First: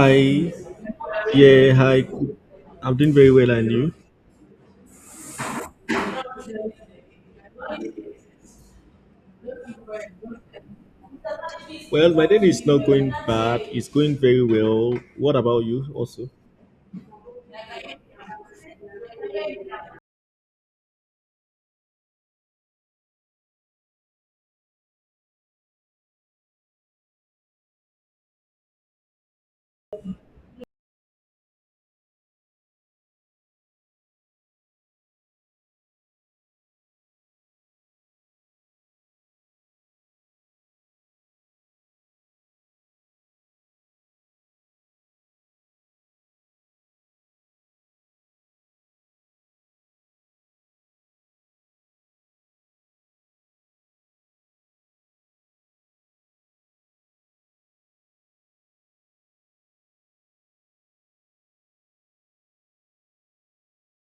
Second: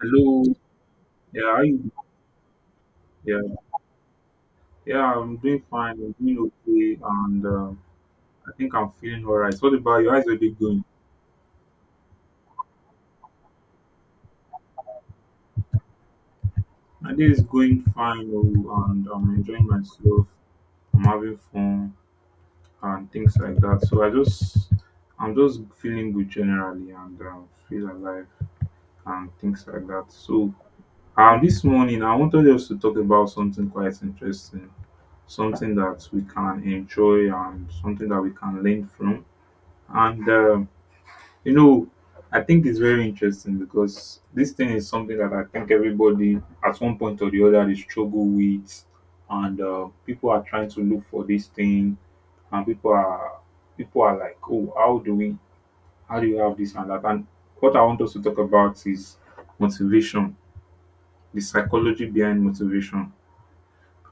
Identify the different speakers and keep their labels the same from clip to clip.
Speaker 1: Hello. Yeah, how
Speaker 2: yeah,
Speaker 1: you?
Speaker 2: hi. I'm doing very
Speaker 1: Yeah,
Speaker 2: well, and you?
Speaker 1: yeah. I'm doing fine. I'm doing okay, and I think I'm feeling alright. What about you? How's your day going?
Speaker 2: Well, my day is not going bad. It's going very well. What about you, also?
Speaker 1: My day is going fine, oh, and I'm enjoying myself. I'm having fun and things like that. I'm just feeling good generally, and feel alive and things like that. So, this morning I wanted us to talk about something quite interesting, something that we can enjoy and something that we can learn from, and. Um, You know, I think it's very interesting because this thing is something that I think everybody at one point or the other they struggle with, and people are trying to look for this thing, and people are like, oh, how do you have this and that? And what I want us to talk about is motivation, the psychology behind motivation,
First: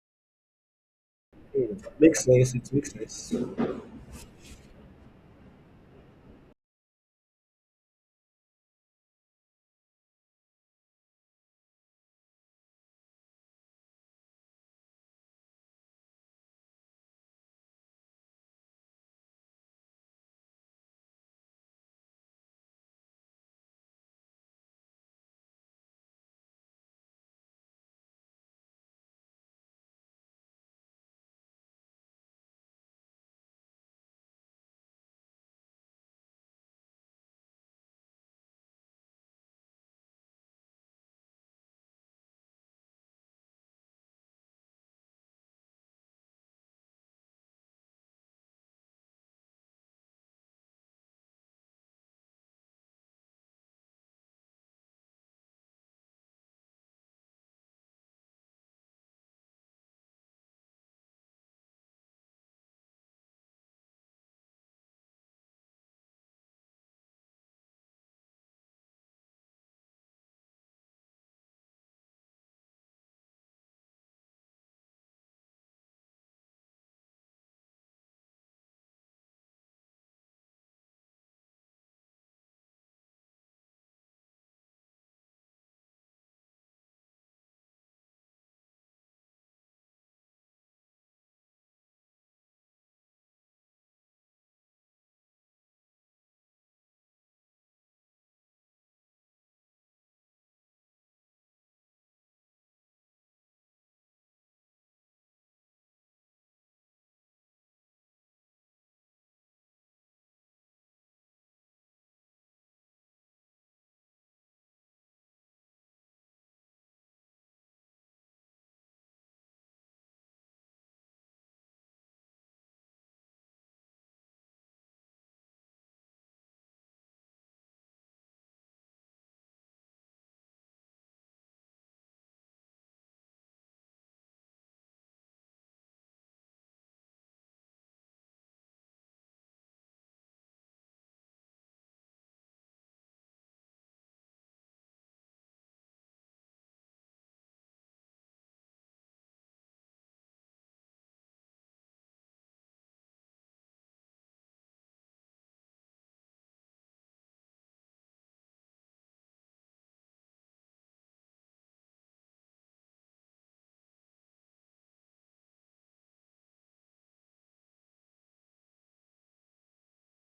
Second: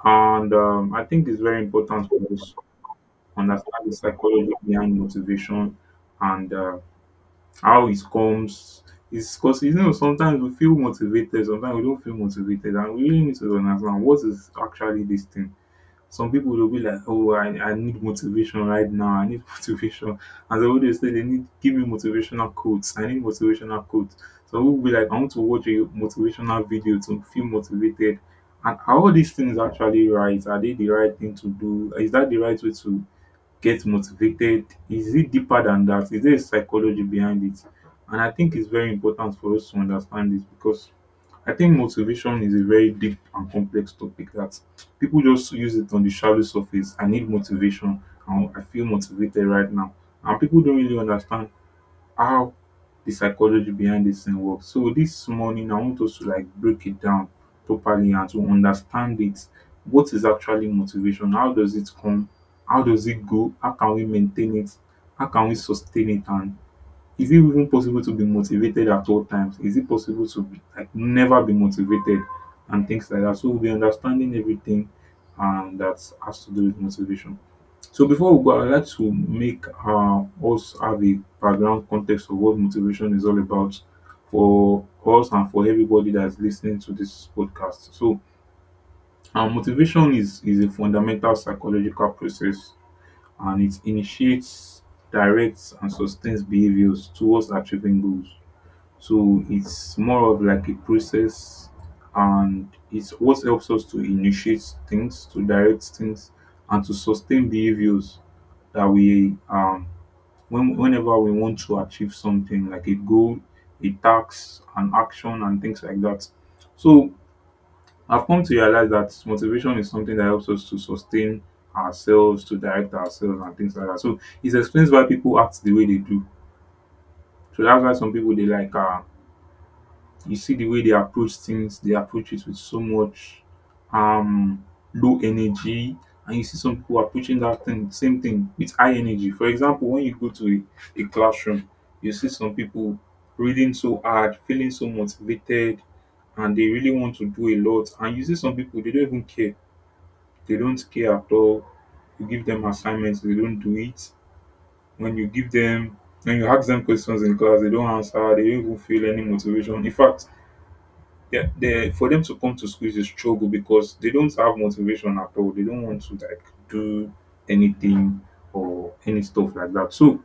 Speaker 1: and I think it's very important for
Speaker 2: Makes
Speaker 1: us
Speaker 2: sense.
Speaker 1: to
Speaker 2: It makes sense.
Speaker 1: understand the psychology behind motivation and how it comes. It's cause you know sometimes we feel motivated, sometimes we don't feel motivated, and we really need to understand what is actually this thing. Some people will be like, I need motivation right now, I need motivation, and they always say they need, give me motivational quotes, I need motivational quotes. Some people will be like, I want to watch a motivational video to feel motivated. And are all these things actually right? Are they the right thing to do? Is that the right way to get motivated? Is it deeper than that? Is there a psychology behind it? And I think it's very important for us to understand this because I think motivation is a very deep and complex topic that people just use it on the shallow surface. I need motivation and I feel motivated right now, and people don't really understand how the psychology behind this thing works. So this morning I want us to like break it down properly and to understand it. What is actually motivation? How does it come? How does it go? How can we maintain it? How can we sustain it? And is it even possible to be motivated at all times? Is it possible to be, like never be motivated and things like that? So we'll be understanding everything and that has to do with motivation. So before we go, I would like to make us have a background context of what motivation is all about for us and for everybody that's listening to this podcast. So, motivation is a fundamental psychological process, and it initiates, directs, and sustains behaviors towards achieving goals. So it's more of like a process, and it's what helps us to initiate things, to direct things, and to sustain behaviors that we whenever we want to achieve something like a goal, a task, an action, and things like that. So I've come to realize that motivation is something that helps us to sustain ourselves, to direct ourselves, and things like that. So it explains why people act the way they do. So that's why some people they like you see the way they approach things, they approach it with so much um low energy, and you see some people approaching that thing, same thing with high energy. For example, when you go to a classroom, you see some people reading so hard, feeling so motivated, and they really want to do a lot. And you see some people they don't even care. They don't care at all. You give them assignments, they don't do it. When you give them when you ask them questions in class, they don't answer, they don't even feel any motivation. In fact, yeah, for them to come to school is a struggle because they don't have motivation at all. They don't want to like do anything or any stuff like that. So,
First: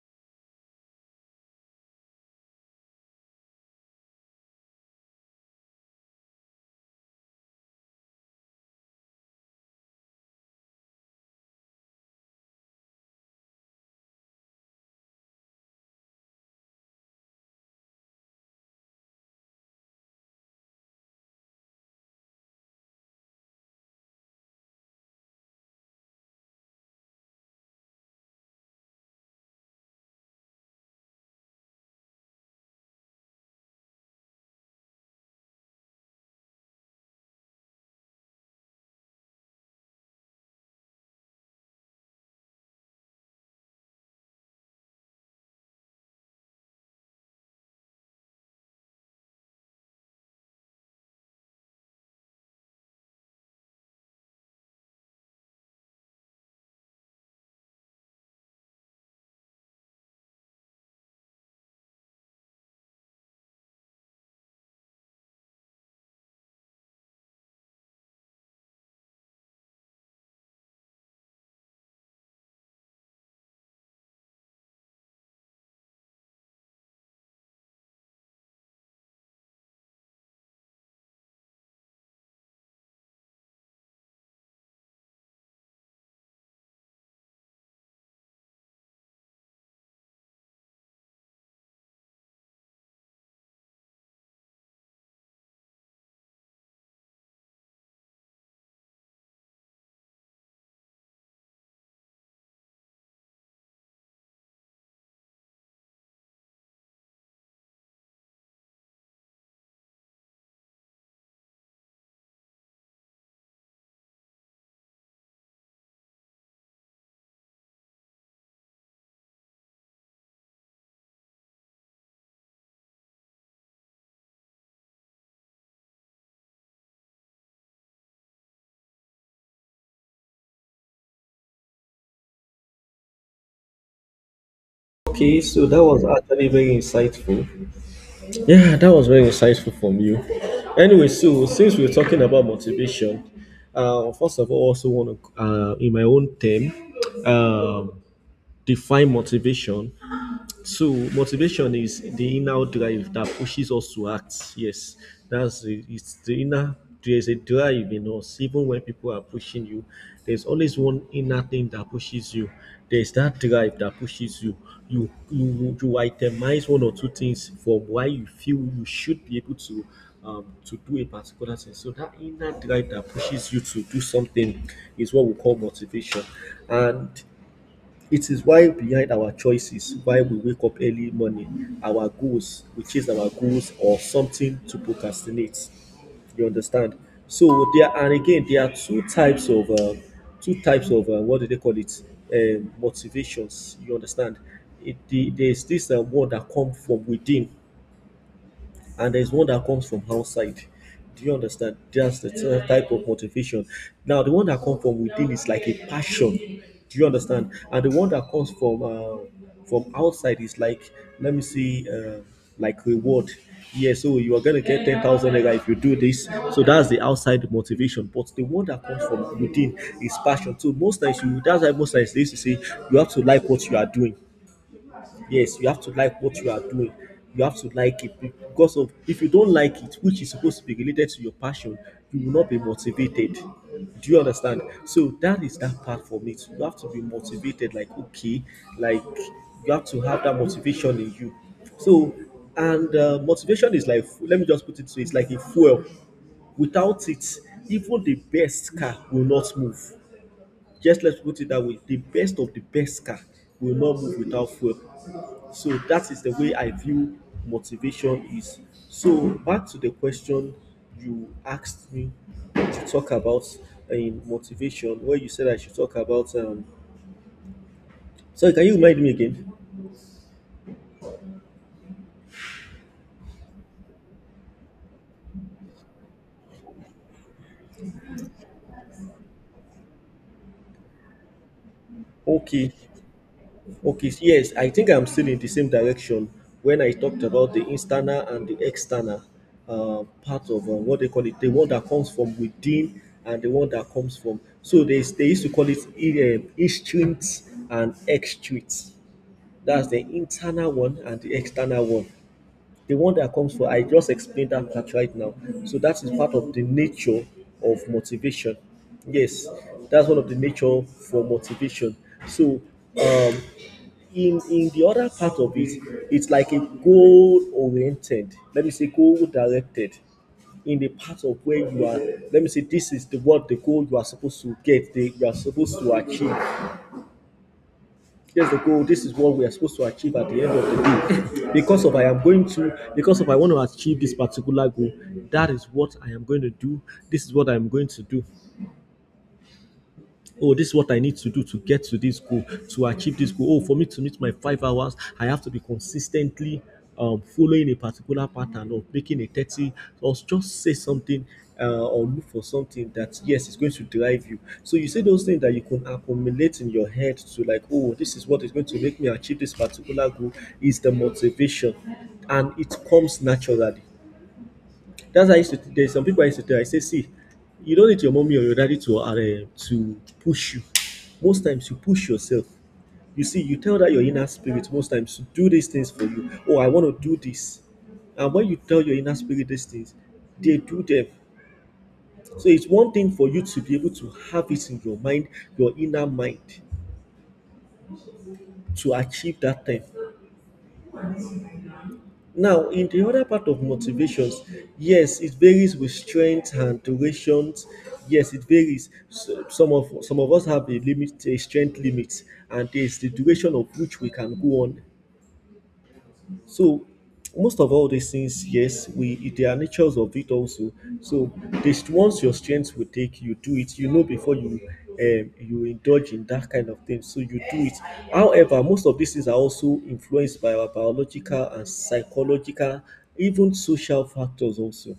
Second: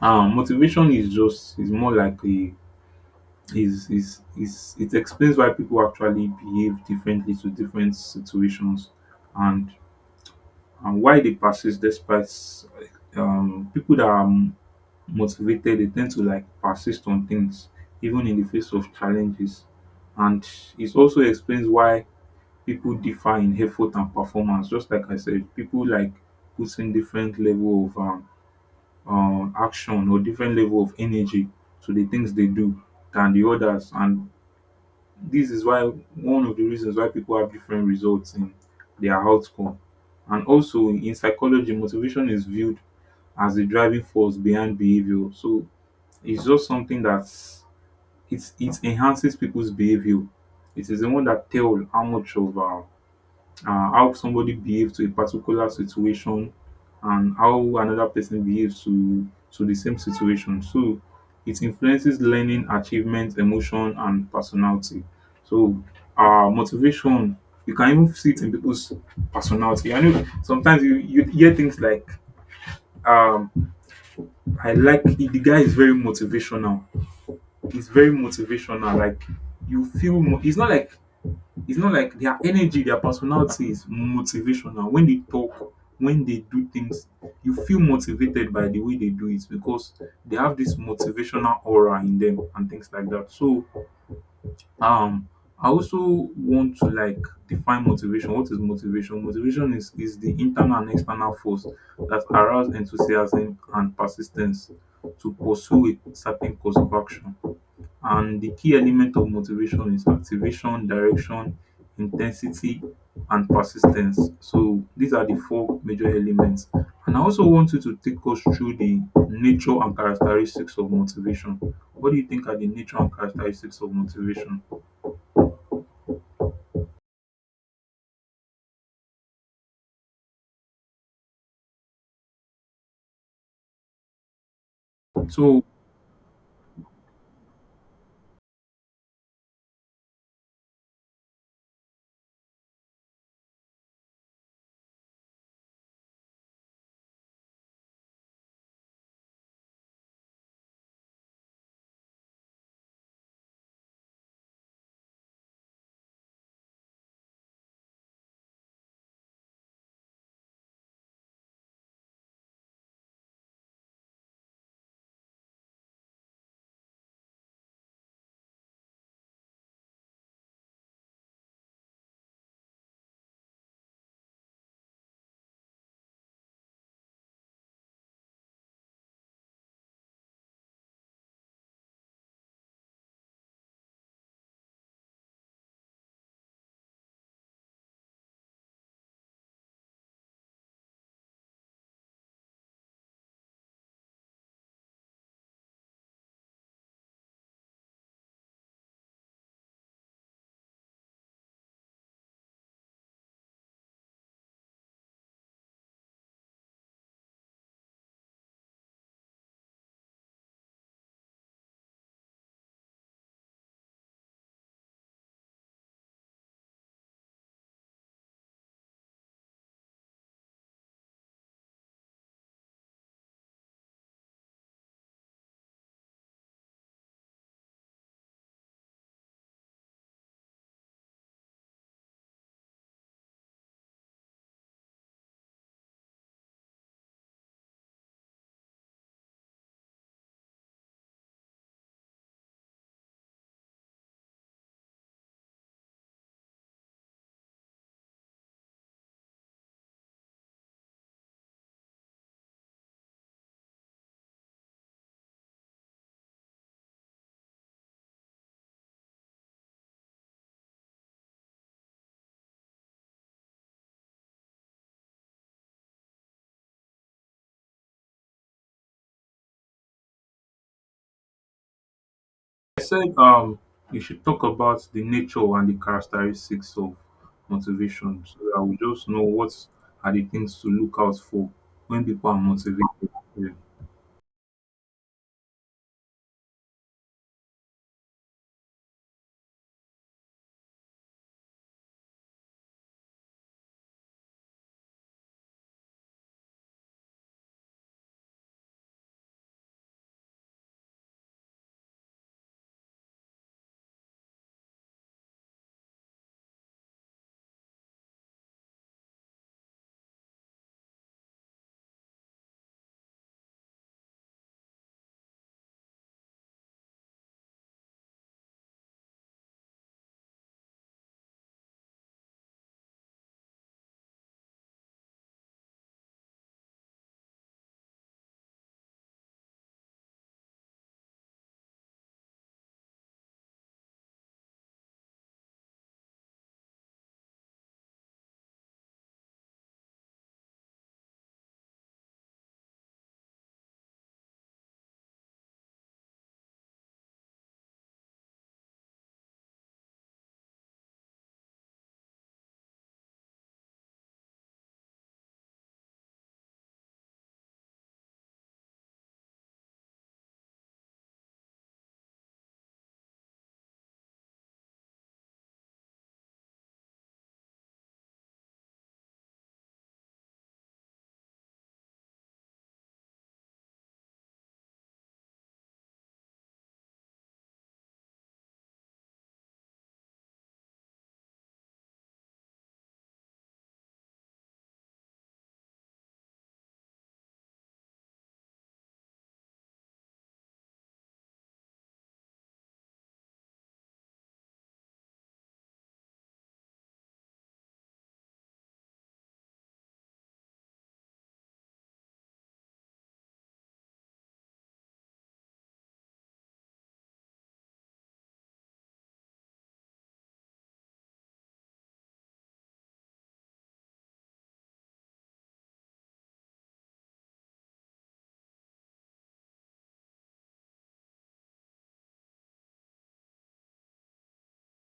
Speaker 1: motivation is just is more like a is it explains why people actually behave differently to different situations and and why they persist despite people that are motivated they tend to like persist on things even in the face of challenges. And it also explains why people differ in effort and performance. Just like I said, people like putting different level of action or different level of energy to the things they do than the others. And this is why, one of the reasons why people have different results in their outcome. And also in psychology, motivation is viewed as the driving force behind behavior. So it's just something that's it enhances people's behavior. It is the one that tell how much of how somebody behaves to a particular situation and how another person behaves to the same situation. So it influences learning, achievement, emotion, and personality. So motivation, you can even see it in people's personality. I know sometimes you hear things like um I like the guy is very motivational, he's very motivational, like you it's not like their energy, their personality is motivational. When they talk, when they do things, you feel motivated by the way they do it because they have this motivational aura in them and things like that. So, um, I also want to like define motivation. What is motivation? Motivation is the internal and external force that arouse enthusiasm and persistence to pursue a certain course of action. And the key element of motivation is activation, direction, intensity, and persistence. So these are the four major elements. And I also want you to take us through the nature and characteristics of motivation. What do you think are the nature and characteristics of motivation?
Speaker 2: Okay,
Speaker 1: So
Speaker 2: so that was actually very insightful. Yeah, that was very insightful from you. Anyway, so since we're talking about motivation, first of all, also want to, in my own term, um define motivation. So motivation is the inner drive that pushes us to act. Yes, that's the, it's the inner. There's a drive in us, even when people are pushing you. There's always one inner thing that pushes you. There's that drive that pushes you. You itemize one or two things for why you feel you should be able to do a particular thing. So that inner drive that pushes you to do something is what we call motivation. And it is why behind our choices, why we wake up early morning, our goals, we chase our goals or something to procrastinate. You understand? So there are, and again, there are two types of, what do they call it? Motivations. You understand? It, the, there's this one that come from within and there's one that comes from outside. Do you understand? That's the type of motivation. Now, the one that comes from within is like a passion. Do you understand? And the one that comes from outside is like, let me see, like reward. Yeah, so you are gonna get 10,000 naira if you do this. So that's the outside motivation. But the one that comes from within is passion. So most times you that's why most times they used to say you have to like what you are doing. Yes, you have to like what you are doing. You have to like it because of if you don't like it, which is supposed to be related to your passion, you will not be motivated. Do you understand? So that is that part for me, too. You have to be motivated, like okay, like you have to have that motivation in you. So and motivation is like let me just put it so it's like a fuel. Without it, even the best car will not move. Just let's put it that way. The best of the best car will not move without fuel. So that is the way I view motivation is. So back to the question you asked me to talk about in motivation, where you said I should talk about. Sorry, can you remind me again?
Speaker 1: I said you should talk about the nature and the characteristics of motivation so that we just know what are the things to look out for when people are
Speaker 2: Okay,
Speaker 1: motivated.
Speaker 2: okay, so yes, I think I'm still in the same direction when I talked about the internal and the external part of what they call it, the one that comes from within and the one that comes from. So they used to call it instincts and extrinsic. That's the internal one and the external one. The one that comes for, I just explained that part right now. So that is part of the nature of motivation. Yes, that's one of the nature for motivation. So um, in the other part of it, it's like a goal oriented. Let me say goal directed. In the part of where you are, let me say this is the what the goal you are supposed to get, the, you are supposed to achieve here's the goal. This is what we are supposed to achieve at the end of the day because of I am going to because of I want to achieve this particular goal, that is what I am going to do. This is what I'm going to do. Oh, this is what I need to do to get to this goal to achieve this goal. Oh, for me to meet my 5 hours I have to be consistently following a particular pattern of making a 30 or just say something, or look for something that yes is going to drive you. So you say those things that you can accumulate in your head to like oh this is what is going to make me achieve this particular goal is the motivation, and it comes naturally. That's why I used to there's some people I used to tell I say, see, you don't need your mommy or your daddy to push you. Most times you push yourself. You see, you tell that your inner spirit most times to do these things for you. Oh, I want to do this. And when you tell your inner spirit these things, they do them. So it's one thing for you to be able to have it in your mind, your inner mind, to achieve that thing. Now, in the other part of motivations, yes, it varies with strength and durations. Yes, it varies. So, some of us have a limit, a strength limit, and there's the duration of which we can go on. So most of all these things, yes, we there are natures of it also. So this once your strength will take you do it. You know before you you indulge in that kind of thing, so you do it. However, most of these things are also influenced by our biological and psychological, even social factors also.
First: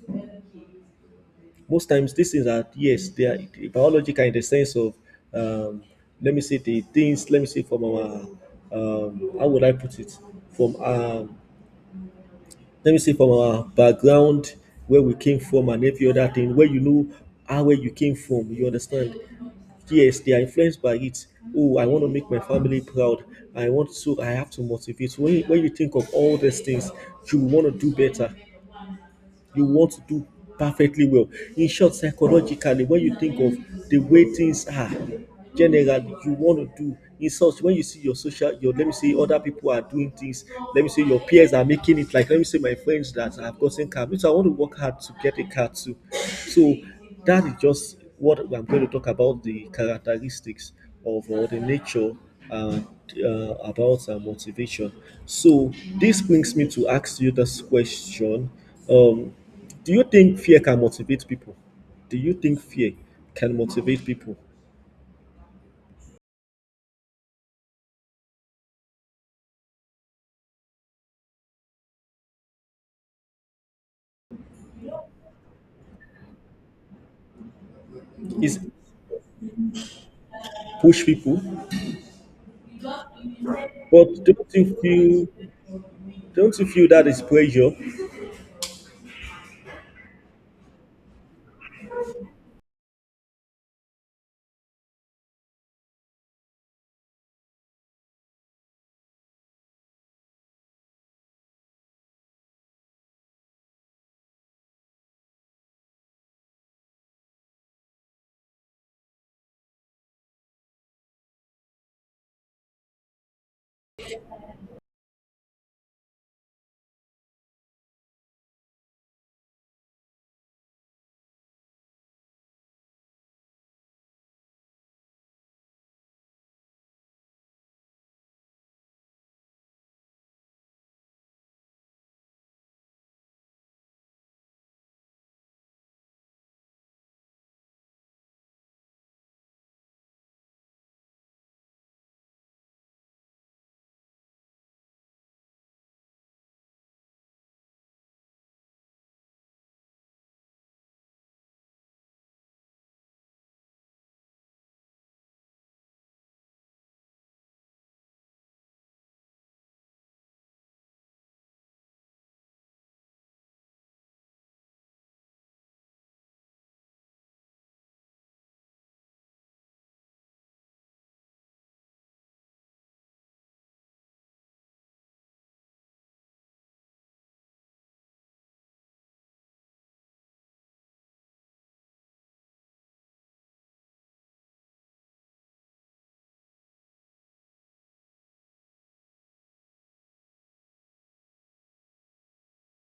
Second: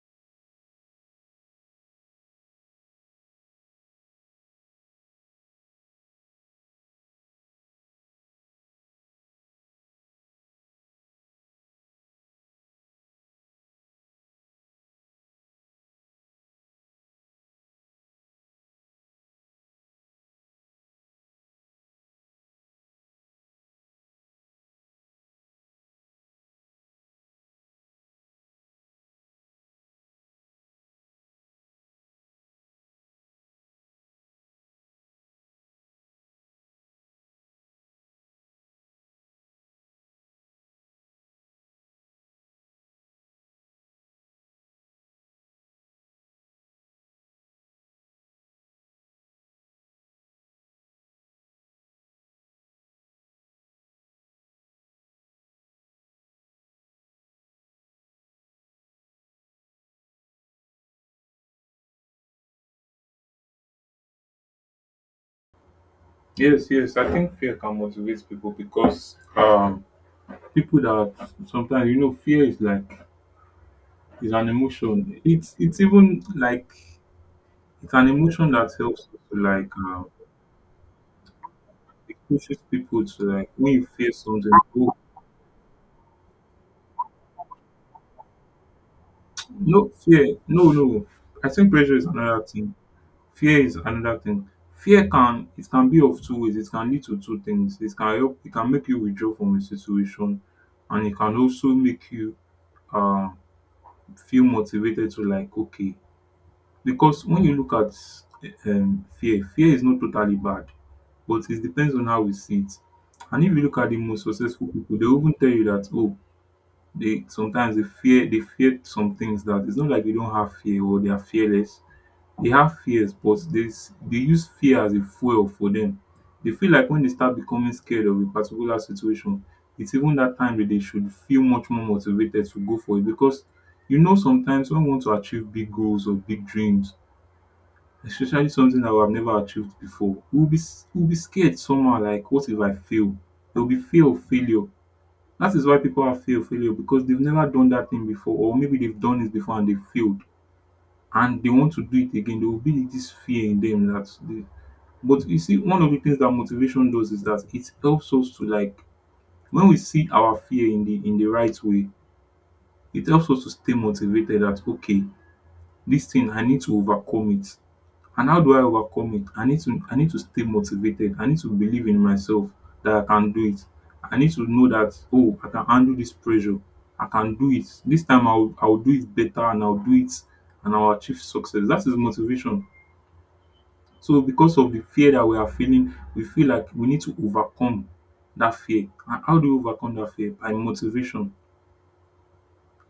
Speaker 2: Most times these things are yes, they are biological in the sense of um, let me say the things let me say from our how would I put it from let me see from our background, where we came from, and every other thing, where you know how where you came from, you understand. Yes, they are influenced by it. Oh, I want to make my family proud. I want to, I have to motivate. When you think of all these things, you want to do better, you want to do perfectly well. In short, psychologically, when you think of the way things are, generally, you want to do. In such, when you see your social, your let me say other people are doing things, let me say your peers are making it. Like let me say my friends that have gotten car, me I want to work hard to get a car too. So that is just what I'm going to talk about the characteristics of or the nature, uh, uh, about motivation. So this brings me to ask you this question: um, do you think fear can motivate people? Do you think fear can motivate people?
Speaker 1: Yes, yes, I think fear can motivate people because people that sometimes you know fear is like is an emotion. It's even like it's an emotion
Speaker 2: Is
Speaker 1: that helps you to like
Speaker 2: push people?
Speaker 1: it pushes people to like when you
Speaker 2: But
Speaker 1: fear something.
Speaker 2: don't you
Speaker 1: Oh,
Speaker 2: feel? Don't you feel that is pressure?
Speaker 1: no fear, no. I think pressure is another thing. Fear is another thing. Fear can, it can be of two ways. It can lead to two things. It can help. It can make you withdraw from a situation, and it can also make you um, feel motivated to like okay. Because when you look at fear is not totally bad, but it depends on how we see it. And if you look at the most successful people, they will even tell you that, oh, they sometimes they fear some things. That it's not like they don't have fear or they are fearless, they have fears, but dey, they use fear as a fuel for them. They feel like when they start becoming scared of a particular situation, it's even that time that they should feel much more motivated to go for it. Because you know sometimes when we want to achieve big goals or big dreams, especially something that we have never achieved before, we will be scared somehow, like what if I fail? There will be fear of failure. That is why people have fear of failure, because they've never done that thing before, or maybe they've done it before and they failed and they want to do it again. There will be this fear in them. But you see, one of the things that motivation does is that it helps us to like when we see our fear in the right way, it helps us to stay motivated. That okay, this thing I need to overcome it. And how do I overcome it? I need to stay motivated. I need to believe in myself that I can do it. I need to know that, oh, I can handle this pressure. I can do it. This time I'll do it better, and I'll do it and I'll achieve success. That is motivation. So because of the fear that we are feeling, we feel like we need to overcome that fear. And how do you overcome that fear? By motivation.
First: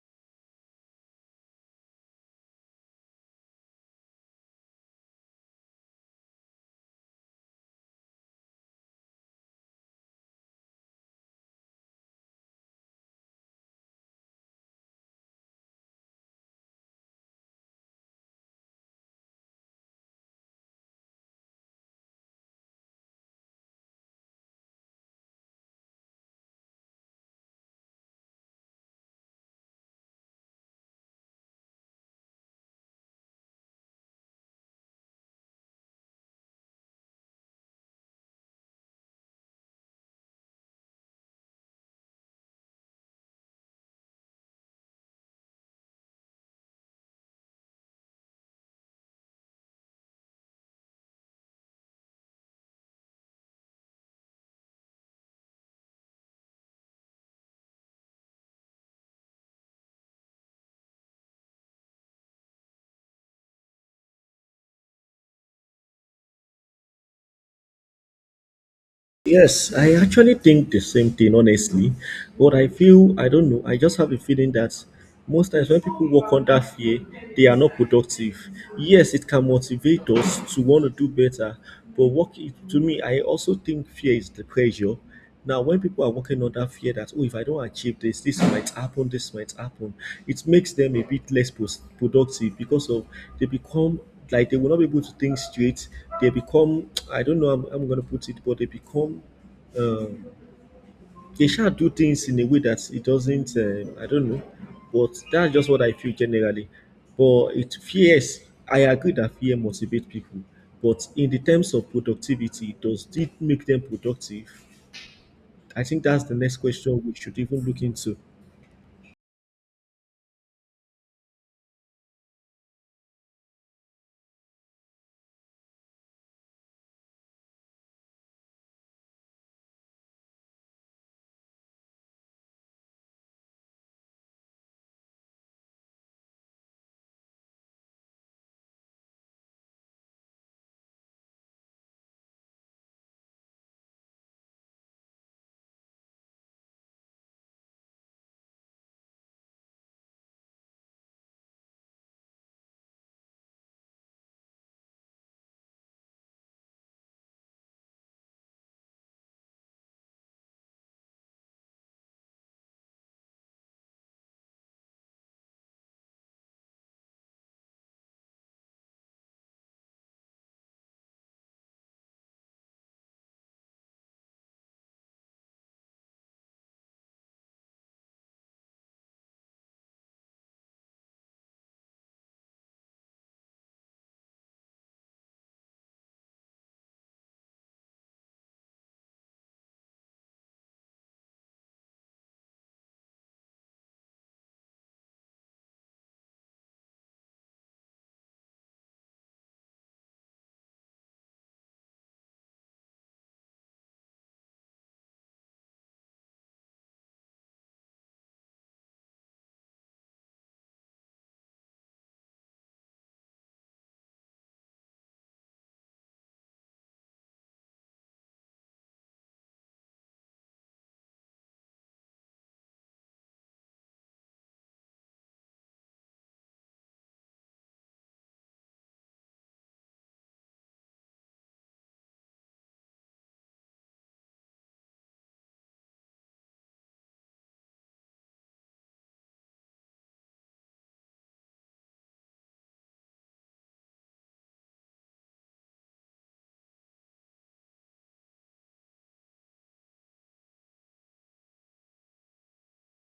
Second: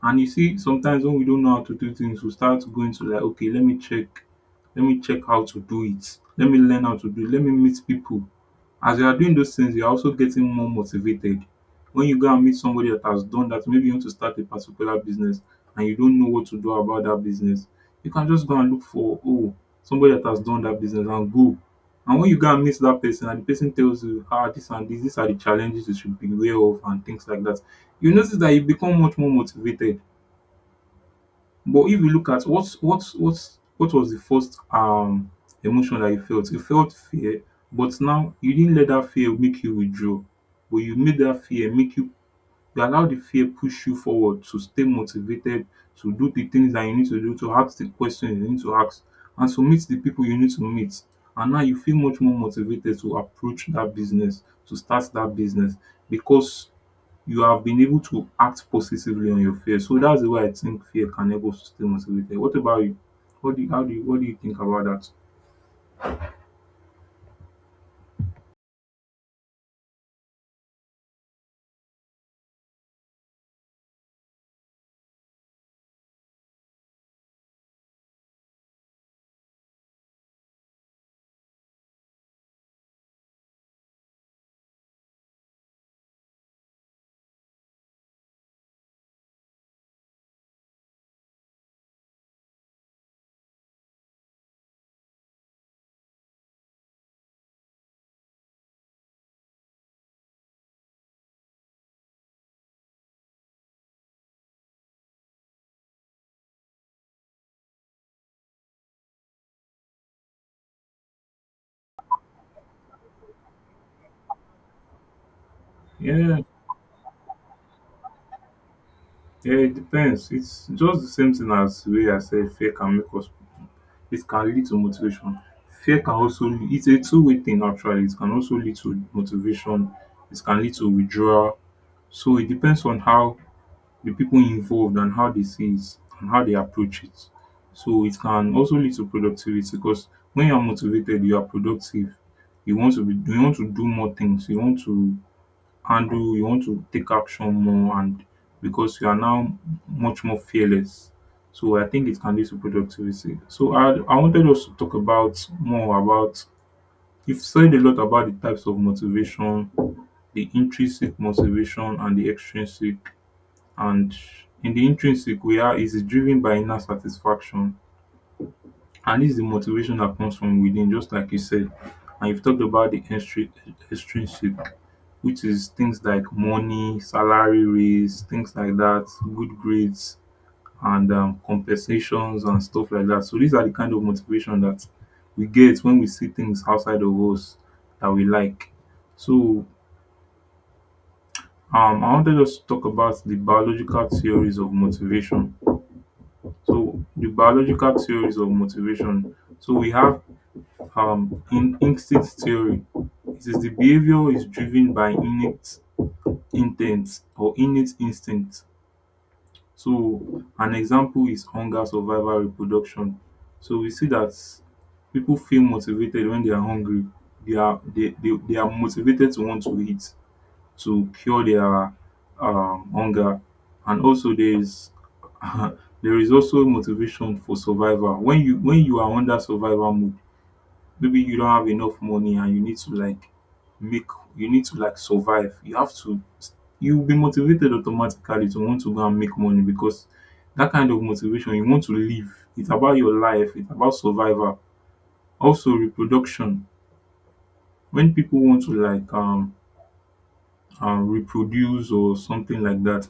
Speaker 1: And you see, sometimes when we don't know how to do things, we start going to like, okay, let me check how to do it. Let me learn how to do it. Let me meet people. As you are doing those things, you're also getting more motivated. When you go and meet somebody that has done that, maybe you want to start a particular business and you don't know what to do about that business, you can just go and look for, oh, somebody that has done that business and go. And when you go and meet that person and the person tells you, ah, this and this, these are the challenges you should be aware of and things like that, you notice that you become much more motivated. But if you look at what was the first emotion that you felt? You felt fear, but now you didn't let that fear make you withdraw. But you made that fear make you allow the fear push you forward to stay motivated, to do the things that you need to do, to ask the questions you need to ask, and to meet the people you need to meet. And now you feel much more motivated to approach that business, to start that business because you have been able to act positively on your fear. So that's the way I think fear can help us to stay motivated. What about you? What do you think about that?
Speaker 2: Yes, I actually think the same thing, honestly. But I feel, I don't know, I just have a feeling that most times when people work under fear, they are not productive. Yes, it can motivate us to want to do better, but work, to me, I also think fear is the pressure. Now, when people are working under fear that, oh, if I don't achieve this, this might happen, it makes them a bit less productive because of they become like they will not be able to think straight. They become, I don't know, I'm going to put it, but they become, uh, they shall do things in a way that it doesn't, I don't know, but that's just what I feel generally. But it fears, I agree that fear motivates people, but in the terms of productivity, does it make them productive? I think that's the
Speaker 1: Yeah,
Speaker 2: next question we should even look into.
Speaker 1: yeah, it depends. It's just the same thing as the way I said fear can make us it can lead to motivation. Fear can also it's a two-way thing actually. It can also lead to motivation. It can lead to withdrawal. So it depends on how the people involved and how they see it and how they approach it. So it can also lead to productivity because when you're motivated, you are productive. You want to do more things. You want to handle, you want to take action more. And because you are now much more fearless. So I think it can lead to productivity. So I wanted us to talk about more about you've said a lot about the types of motivation, the intrinsic motivation and the extrinsic, and in the intrinsic we are is driven by inner satisfaction, and this is the motivation that comes from within, just like you said. And you've talked about the extrinsic, which is things like money, salary, raise, things like that, good grades, and compensations and stuff like that. So these are the kind of motivation that we get when we see things outside of us that we like. So I wanted us to talk about the biological theories of motivation. So the biological theories of motivation. So we have in instinct theory. It says the behavior is driven by innate intent or innate instinct. So an example is hunger, survival, reproduction. So we see that people feel motivated when they are hungry. They are motivated to want to eat, to cure their hunger. And also there is there is also motivation for survival. When you are under survival mode, maybe you don't have enough money and you need to like make, you need to like survive, you have to, you'll be motivated automatically to want to go and make money because that kind of motivation, you want to live. It's about your life, it's about survival. Also reproduction. When people want to like reproduce or something like that,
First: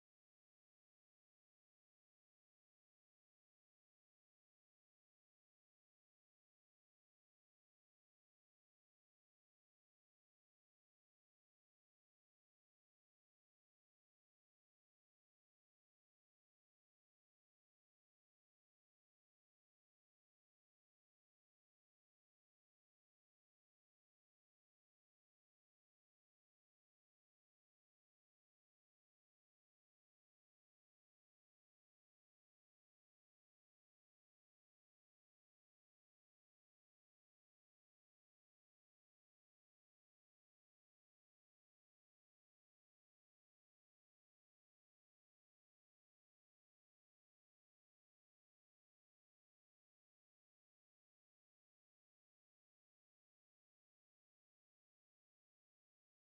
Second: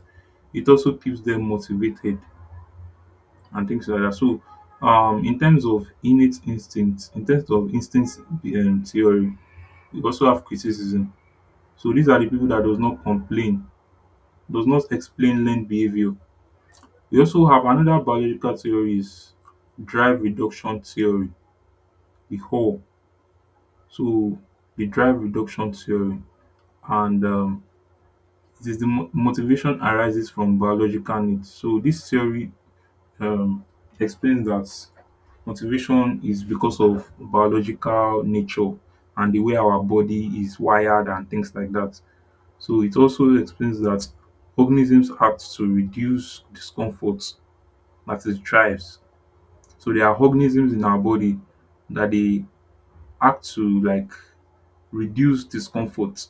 Speaker 1: it also keeps them motivated and things like that. So, in terms of innate instincts, in terms of instinct theory, we also have criticism. So these are the people that does not complain, does not explain learned behavior. We also have another biological theory is drive reduction theory, the whole. So the drive reduction theory, and it is the motivation arises from biological needs. So this theory, um, explains that motivation is because of biological nature and the way our body is wired and things like that. So it also explains that organisms act to reduce discomfort, that is drives. So there are organisms in our body that they act to like reduce discomfort.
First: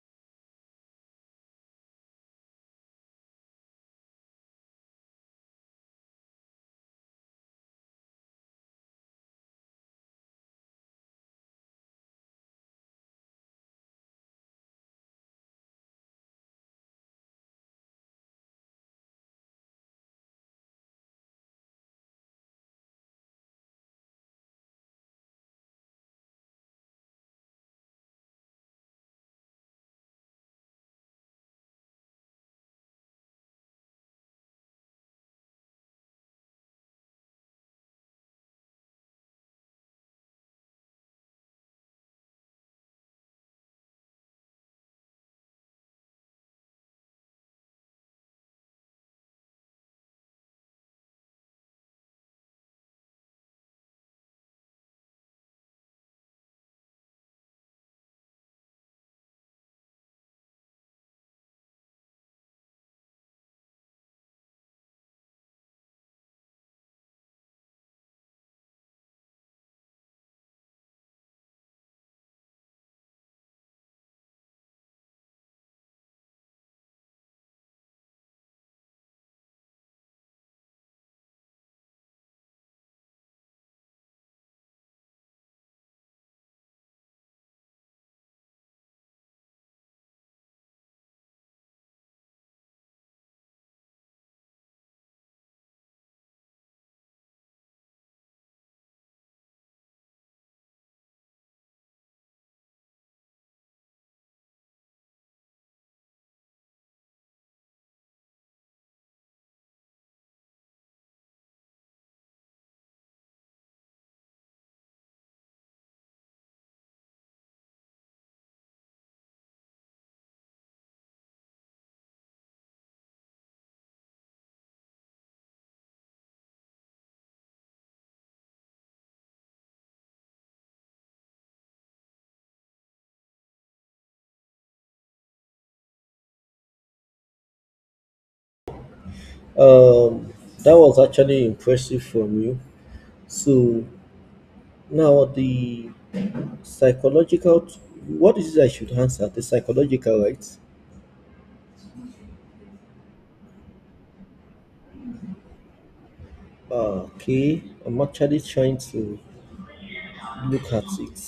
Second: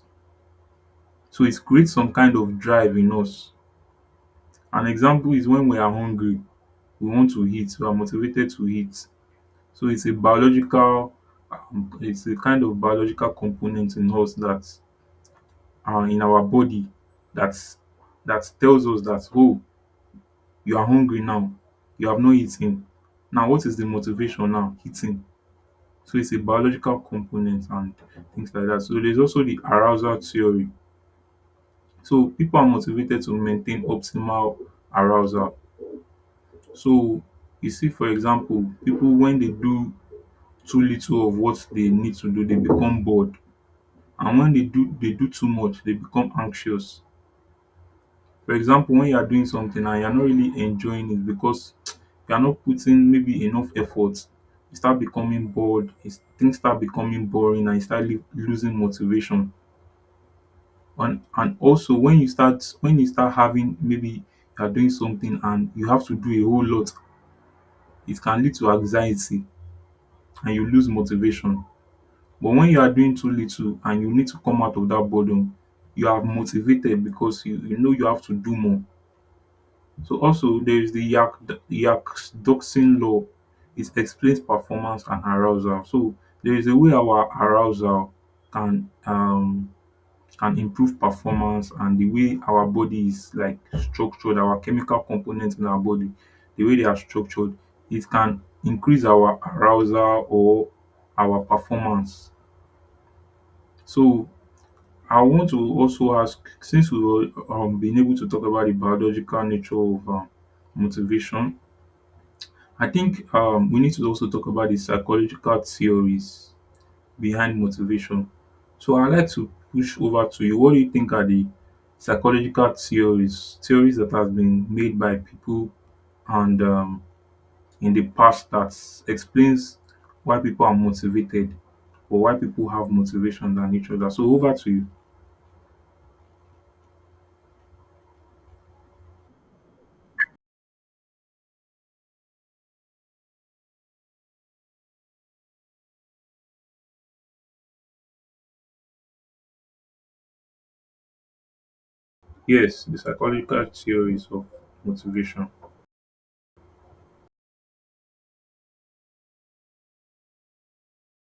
Speaker 1: So it creates some kind of drive in us. An example is when we are hungry, we want to eat, we are motivated to eat. So it's a biological, it's a kind of biological component in us that in our body that's that tells us that oh, you are hungry now, you have not eaten, now what is the motivation now, eating. So it's a biological component and things like that. So there's also the arousal theory. So people are motivated to maintain optimal arousal. So you see, for example, people when they do too little of what they need to do, they become bored, and when they do too much they become anxious. For example, when you are doing something and you're not really enjoying it because you're not putting maybe enough effort, you start becoming bored, things start becoming boring and you start losing motivation. And also when you start having maybe you're doing something and you have to do a whole lot, it can lead to anxiety and you lose motivation. But when you are doing too little and you need to come out of that boredom, you are motivated because you know you have to do more. So also there is the yakdogtsin law. It explains performance and arousal. So there is a way our arousal can um can improve performance, and the way our body is like structured, our chemical components in our body, the way they are structured, it can increase our arousal or our performance. So I want to also ask, since we've been able to talk about the biological nature of motivation, I think we need to also talk about the psychological theories behind motivation. So I'd like to push over to you. What do you think are the psychological theories, theories that have been made by people and in the past that explains why people are motivated or why people have motivation than each other? So over to you.
Speaker 2: Um, that was actually impressive from you. So now the psychological, what is it I should answer? The psychological, right?
Speaker 1: Yes, the psychological theories of motivation.
Speaker 2: Ah, okay, I'm actually trying to look at it.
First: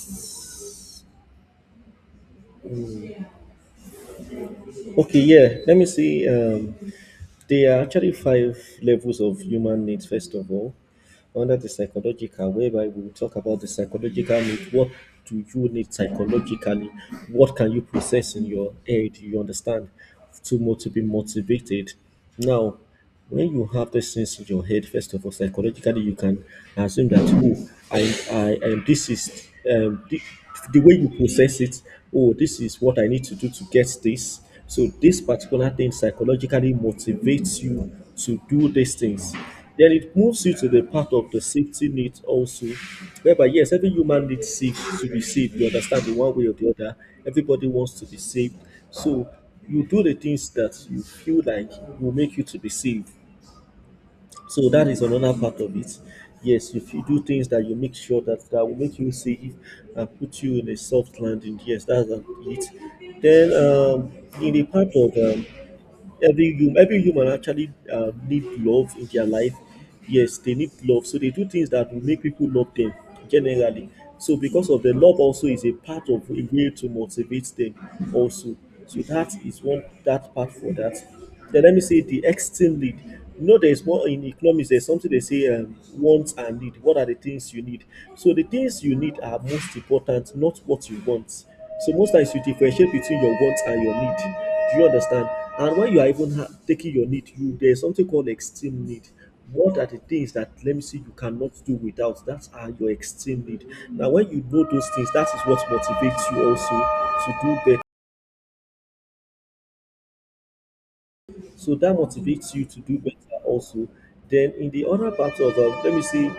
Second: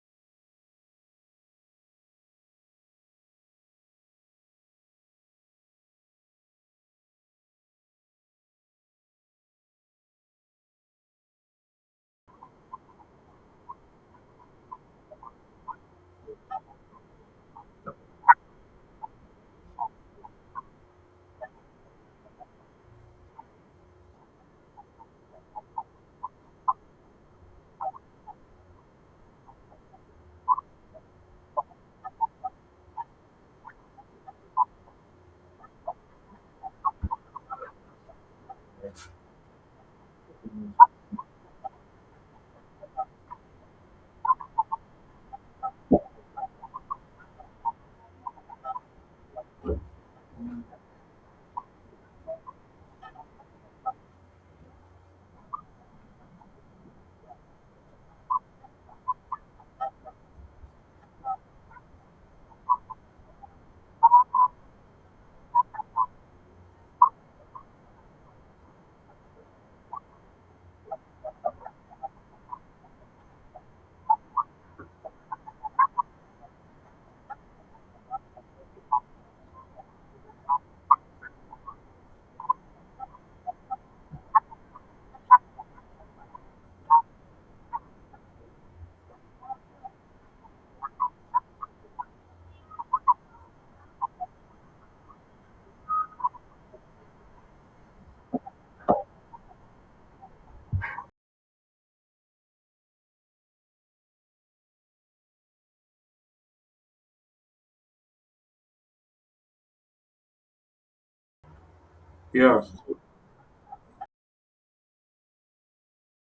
Speaker 2: Okay, yeah, let me see. There are actually five levels of human needs, first of all, under the psychological, whereby we will talk about the psychological need. What do you need psychologically? What can you process in your head? You understand? To, to be motivated. Now, when you have these things in your head, first of all, psychologically, you can assume that, oh, and this is the way you process it. Oh, this is what I need to do to get this. So, this particular thing psychologically motivates you to do these things. Then it moves you to the part of the safety net also, whereby yes, every human needs safe to be safe. You understand, in one way or the other, everybody wants to be safe. So you do the things that you feel like will make you to be safe. So that is another part of it. Yes, if you do things that you make sure that that will make you safe and put you in a soft landing, yes, that's it. Then in the part of every human actually need love in their life. Yes, they need love, so they do things that will make people love them generally. So because of the love also is a part of a way to motivate them also. So that is one that part for that. Then let me say the extreme need. You know there is more in economics there's something they say wants and need. What are the things you need? So the things you need are most important, not what you want. So most times you differentiate between your wants and your need. Do you understand? And when you are even taking your need, you there is something called extreme need. What are the things that let me see you cannot do without? That are your extreme need. Now, when you know those things, that is what motivates you also to do better. So that motivates
Speaker 1: Yeah,
Speaker 2: you to do better also. Then in the other part of let me see,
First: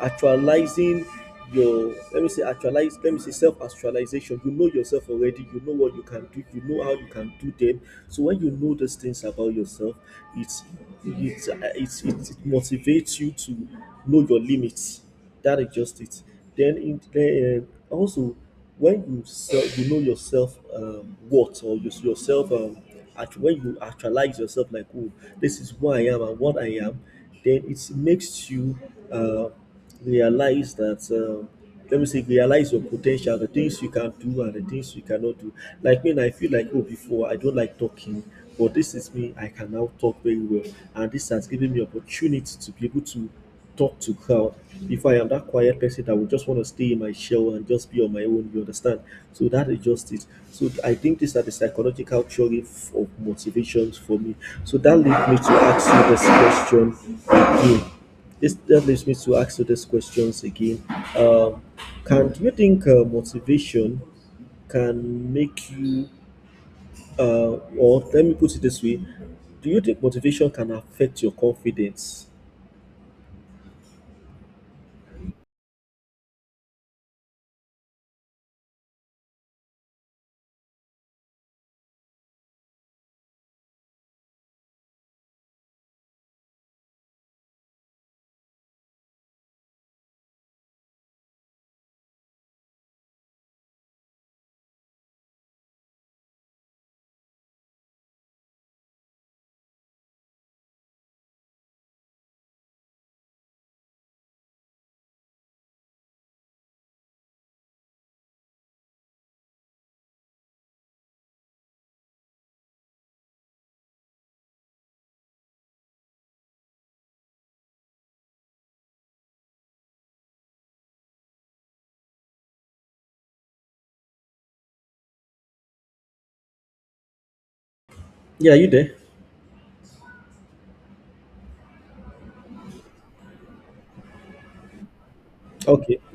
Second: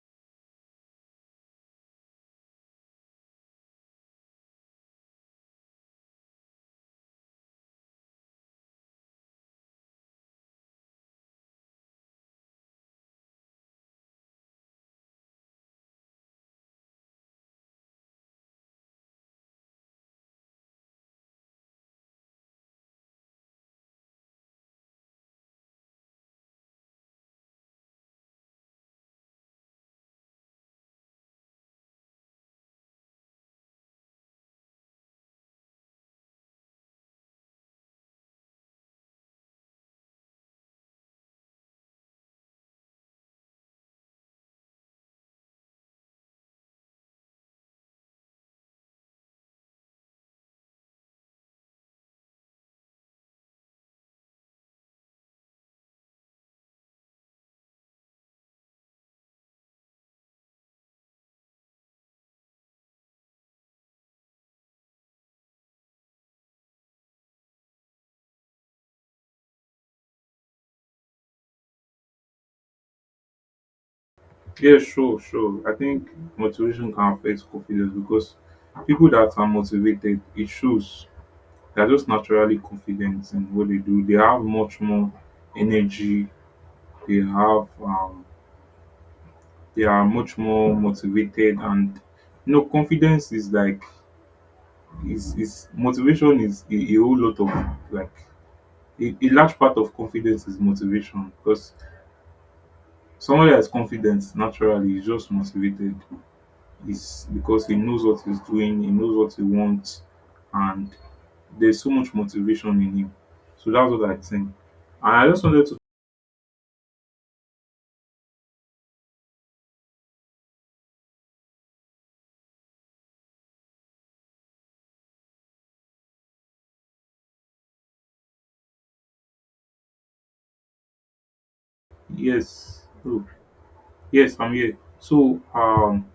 Speaker 2: actualizing your let me say actualize let me say self actualization. You know yourself already. You know what you can do. You know how you can do them. So when you know those things about yourself, it's it motivates you to know your limits. That is just it. Then in then also when you self, you know yourself what or your, yourself when you actualize yourself like oh this is who I am and what I am, then it makes you uh, realize that, let me say realize your potential the things you can do and the things you cannot do. Like me I feel like oh before I don't like talking, but this is me I can now talk very well, and this has given me opportunity to be able to talk to crowd. Before I am that quiet person that would just want to stay in my shell and just be on my own, you understand? So that is just it. So I think these are the psychological theory of motivations for me. So that leads me to ask you this question again. This that leads me to ask you these questions again. Um, can do you think motivation can make you, uh, or let me put it this way, do you think motivation can affect your confidence?
Speaker 1: yeah, sure, sure. I think motivation can affect confidence because people that are motivated, it shows they're just naturally confident in what they do. They have much more energy. They have, they are much more motivated, and you know, confidence is like is motivation is a whole lot of like a large part of confidence is motivation because somebody that is confident naturally is just motivated. It's because he knows what he's doing, he knows what he wants, and there's so much motivation in him. So that's what I think. And I just wanted to
Speaker 2: Yeah, are you there?
Speaker 1: yes, oh, yes, I'm here. So
Speaker 2: Okay.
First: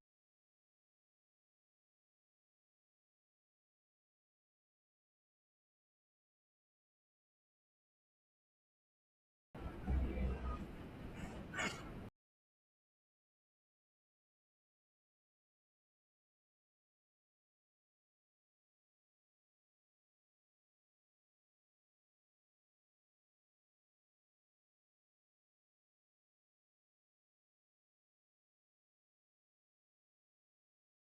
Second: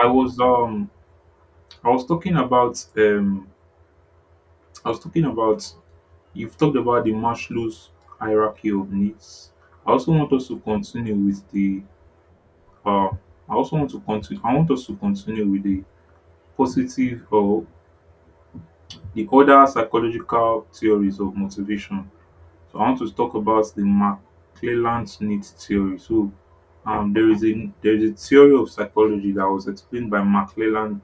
Speaker 1: I was um I was talking about I was talking about you've talked about the Maslow's hierarchy of needs. I also want us to continue with the uh I also want to continue I want us to continue with the positive, or the other psychological theories of motivation. So I want to talk about the McClelland-Smith theory. So there is a theory of psychology that was explained by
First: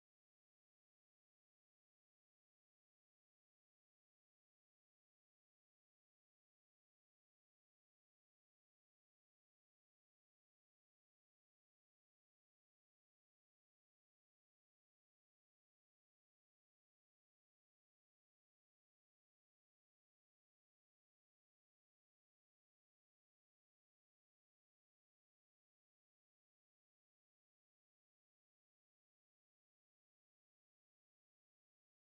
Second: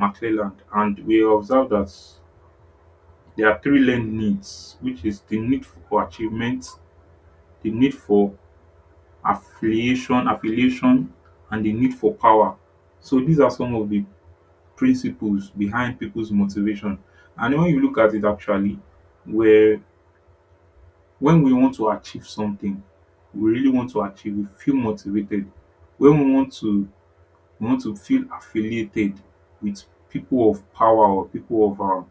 Speaker 1: McClelland, and we observed that there are three learned needs, which is the need for achievement, the need for affiliation, and the need for power. So these are some of the principles behind people's motivation. And when you look at it actually, where when we want to achieve something, we really want to achieve, we feel motivated. When we want to feel affiliated with people of power, or people of um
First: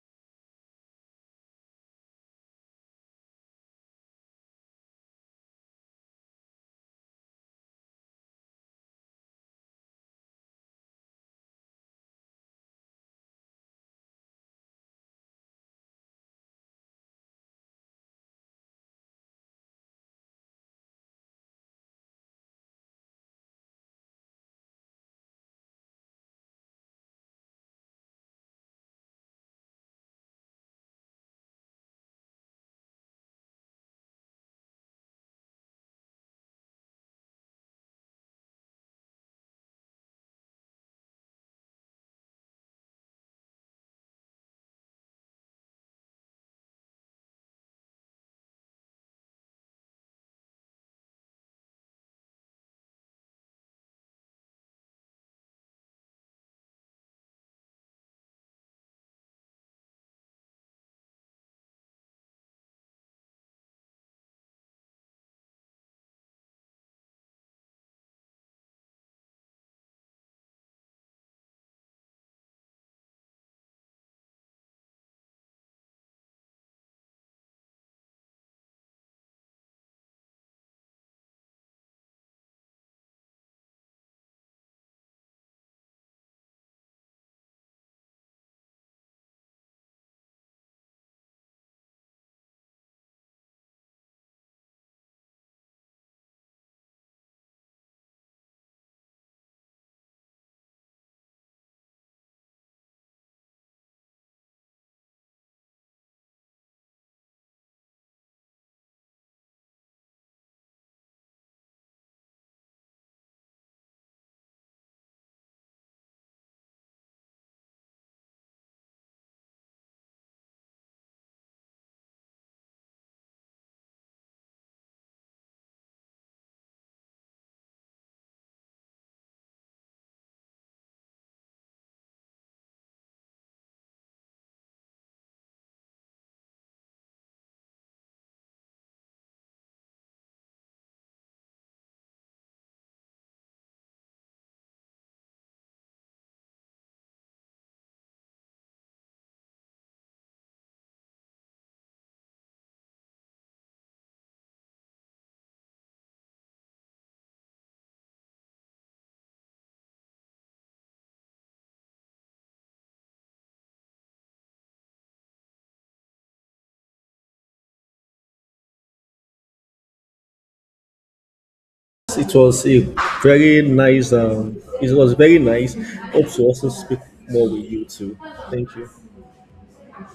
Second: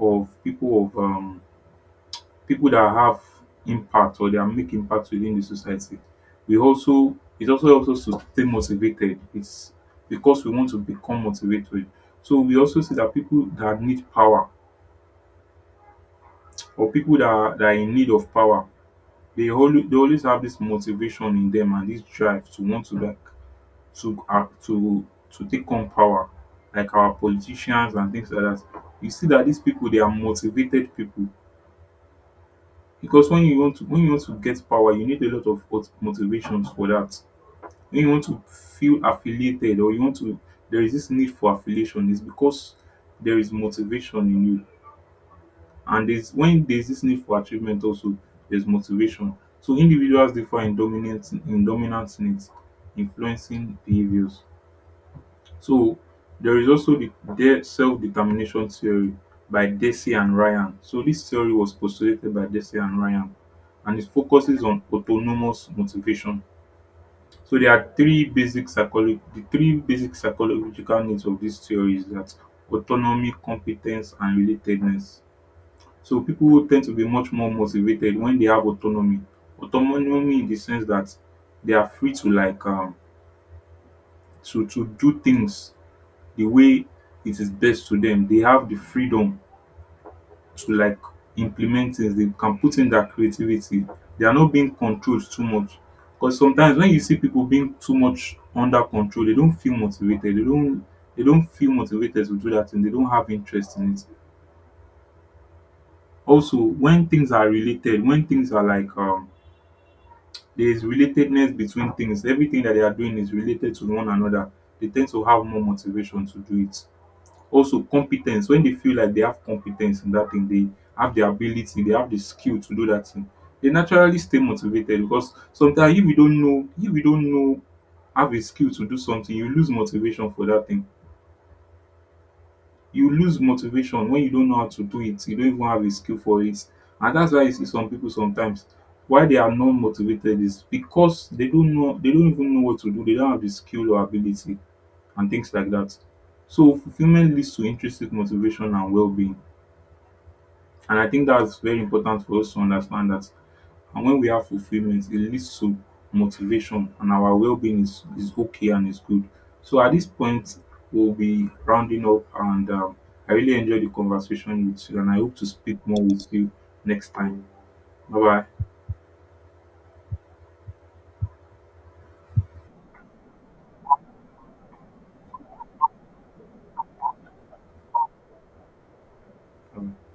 Speaker 1: of people of people that have impact, or they are make impact within the society, we also, it also helps us to stay motivated. It's because we want to become motivated. So we also see that people that need power, or people that are in need of power, they always have this motivation in them and this drive to want to like to to take on power, like our politicians and things like that. You see that these people they are motivated people, because when you want to when you want to get power, you need a lot of motivations for that. When you want to feel affiliated or you want to, there is this need for affiliation, is because there is motivation in you. And there's when there's this need for achievement also, there's motivation. So individuals differ in dominant needs influencing behaviors. So there is also the their self-determination theory by Desi and Ryan. So this theory was postulated by Desi and Ryan and it focuses on autonomous motivation. So there are three basic psychology the three basic psychological needs of this theory is that autonomy, competence and relatedness. So people tend to be much more motivated when they have autonomy. Autonomy in the sense that they are free to like to do things the way it is best to them. They have the freedom to like implement things. They can put in their creativity. They are not being controlled too much. Because sometimes when you see people being too much under control, they don't feel motivated. They don't feel motivated to do that and they don't have interest in it. Also, when things are related, when things are like there is relatedness between things. Everything that they are doing is related to one another. They tend to have more motivation to do it. Also, competence. When they feel like they have competence in that thing, they have the ability, they have the skill to do that thing. They naturally stay motivated, because sometimes if you don't know, have a skill to do something, you lose motivation for that thing. You lose motivation when you don't know how to do it, you don't even have a skill for it. And that's why you see some people sometimes why they are not motivated is because they don't even know what to do, they don't have the skill or ability and things like that. So fulfillment leads to intrinsic motivation and well-being. And I think that's very important for us to understand that. And when we have fulfillment, it leads to motivation and our well being is okay and is good. So at this point, we'll be rounding up and I really enjoyed the conversation with you and I hope to speak more with you next time. Bye
Speaker 2: It was a very nice. It was very nice. Hope to also speak more with you too. Thank you.
Speaker 1: bye.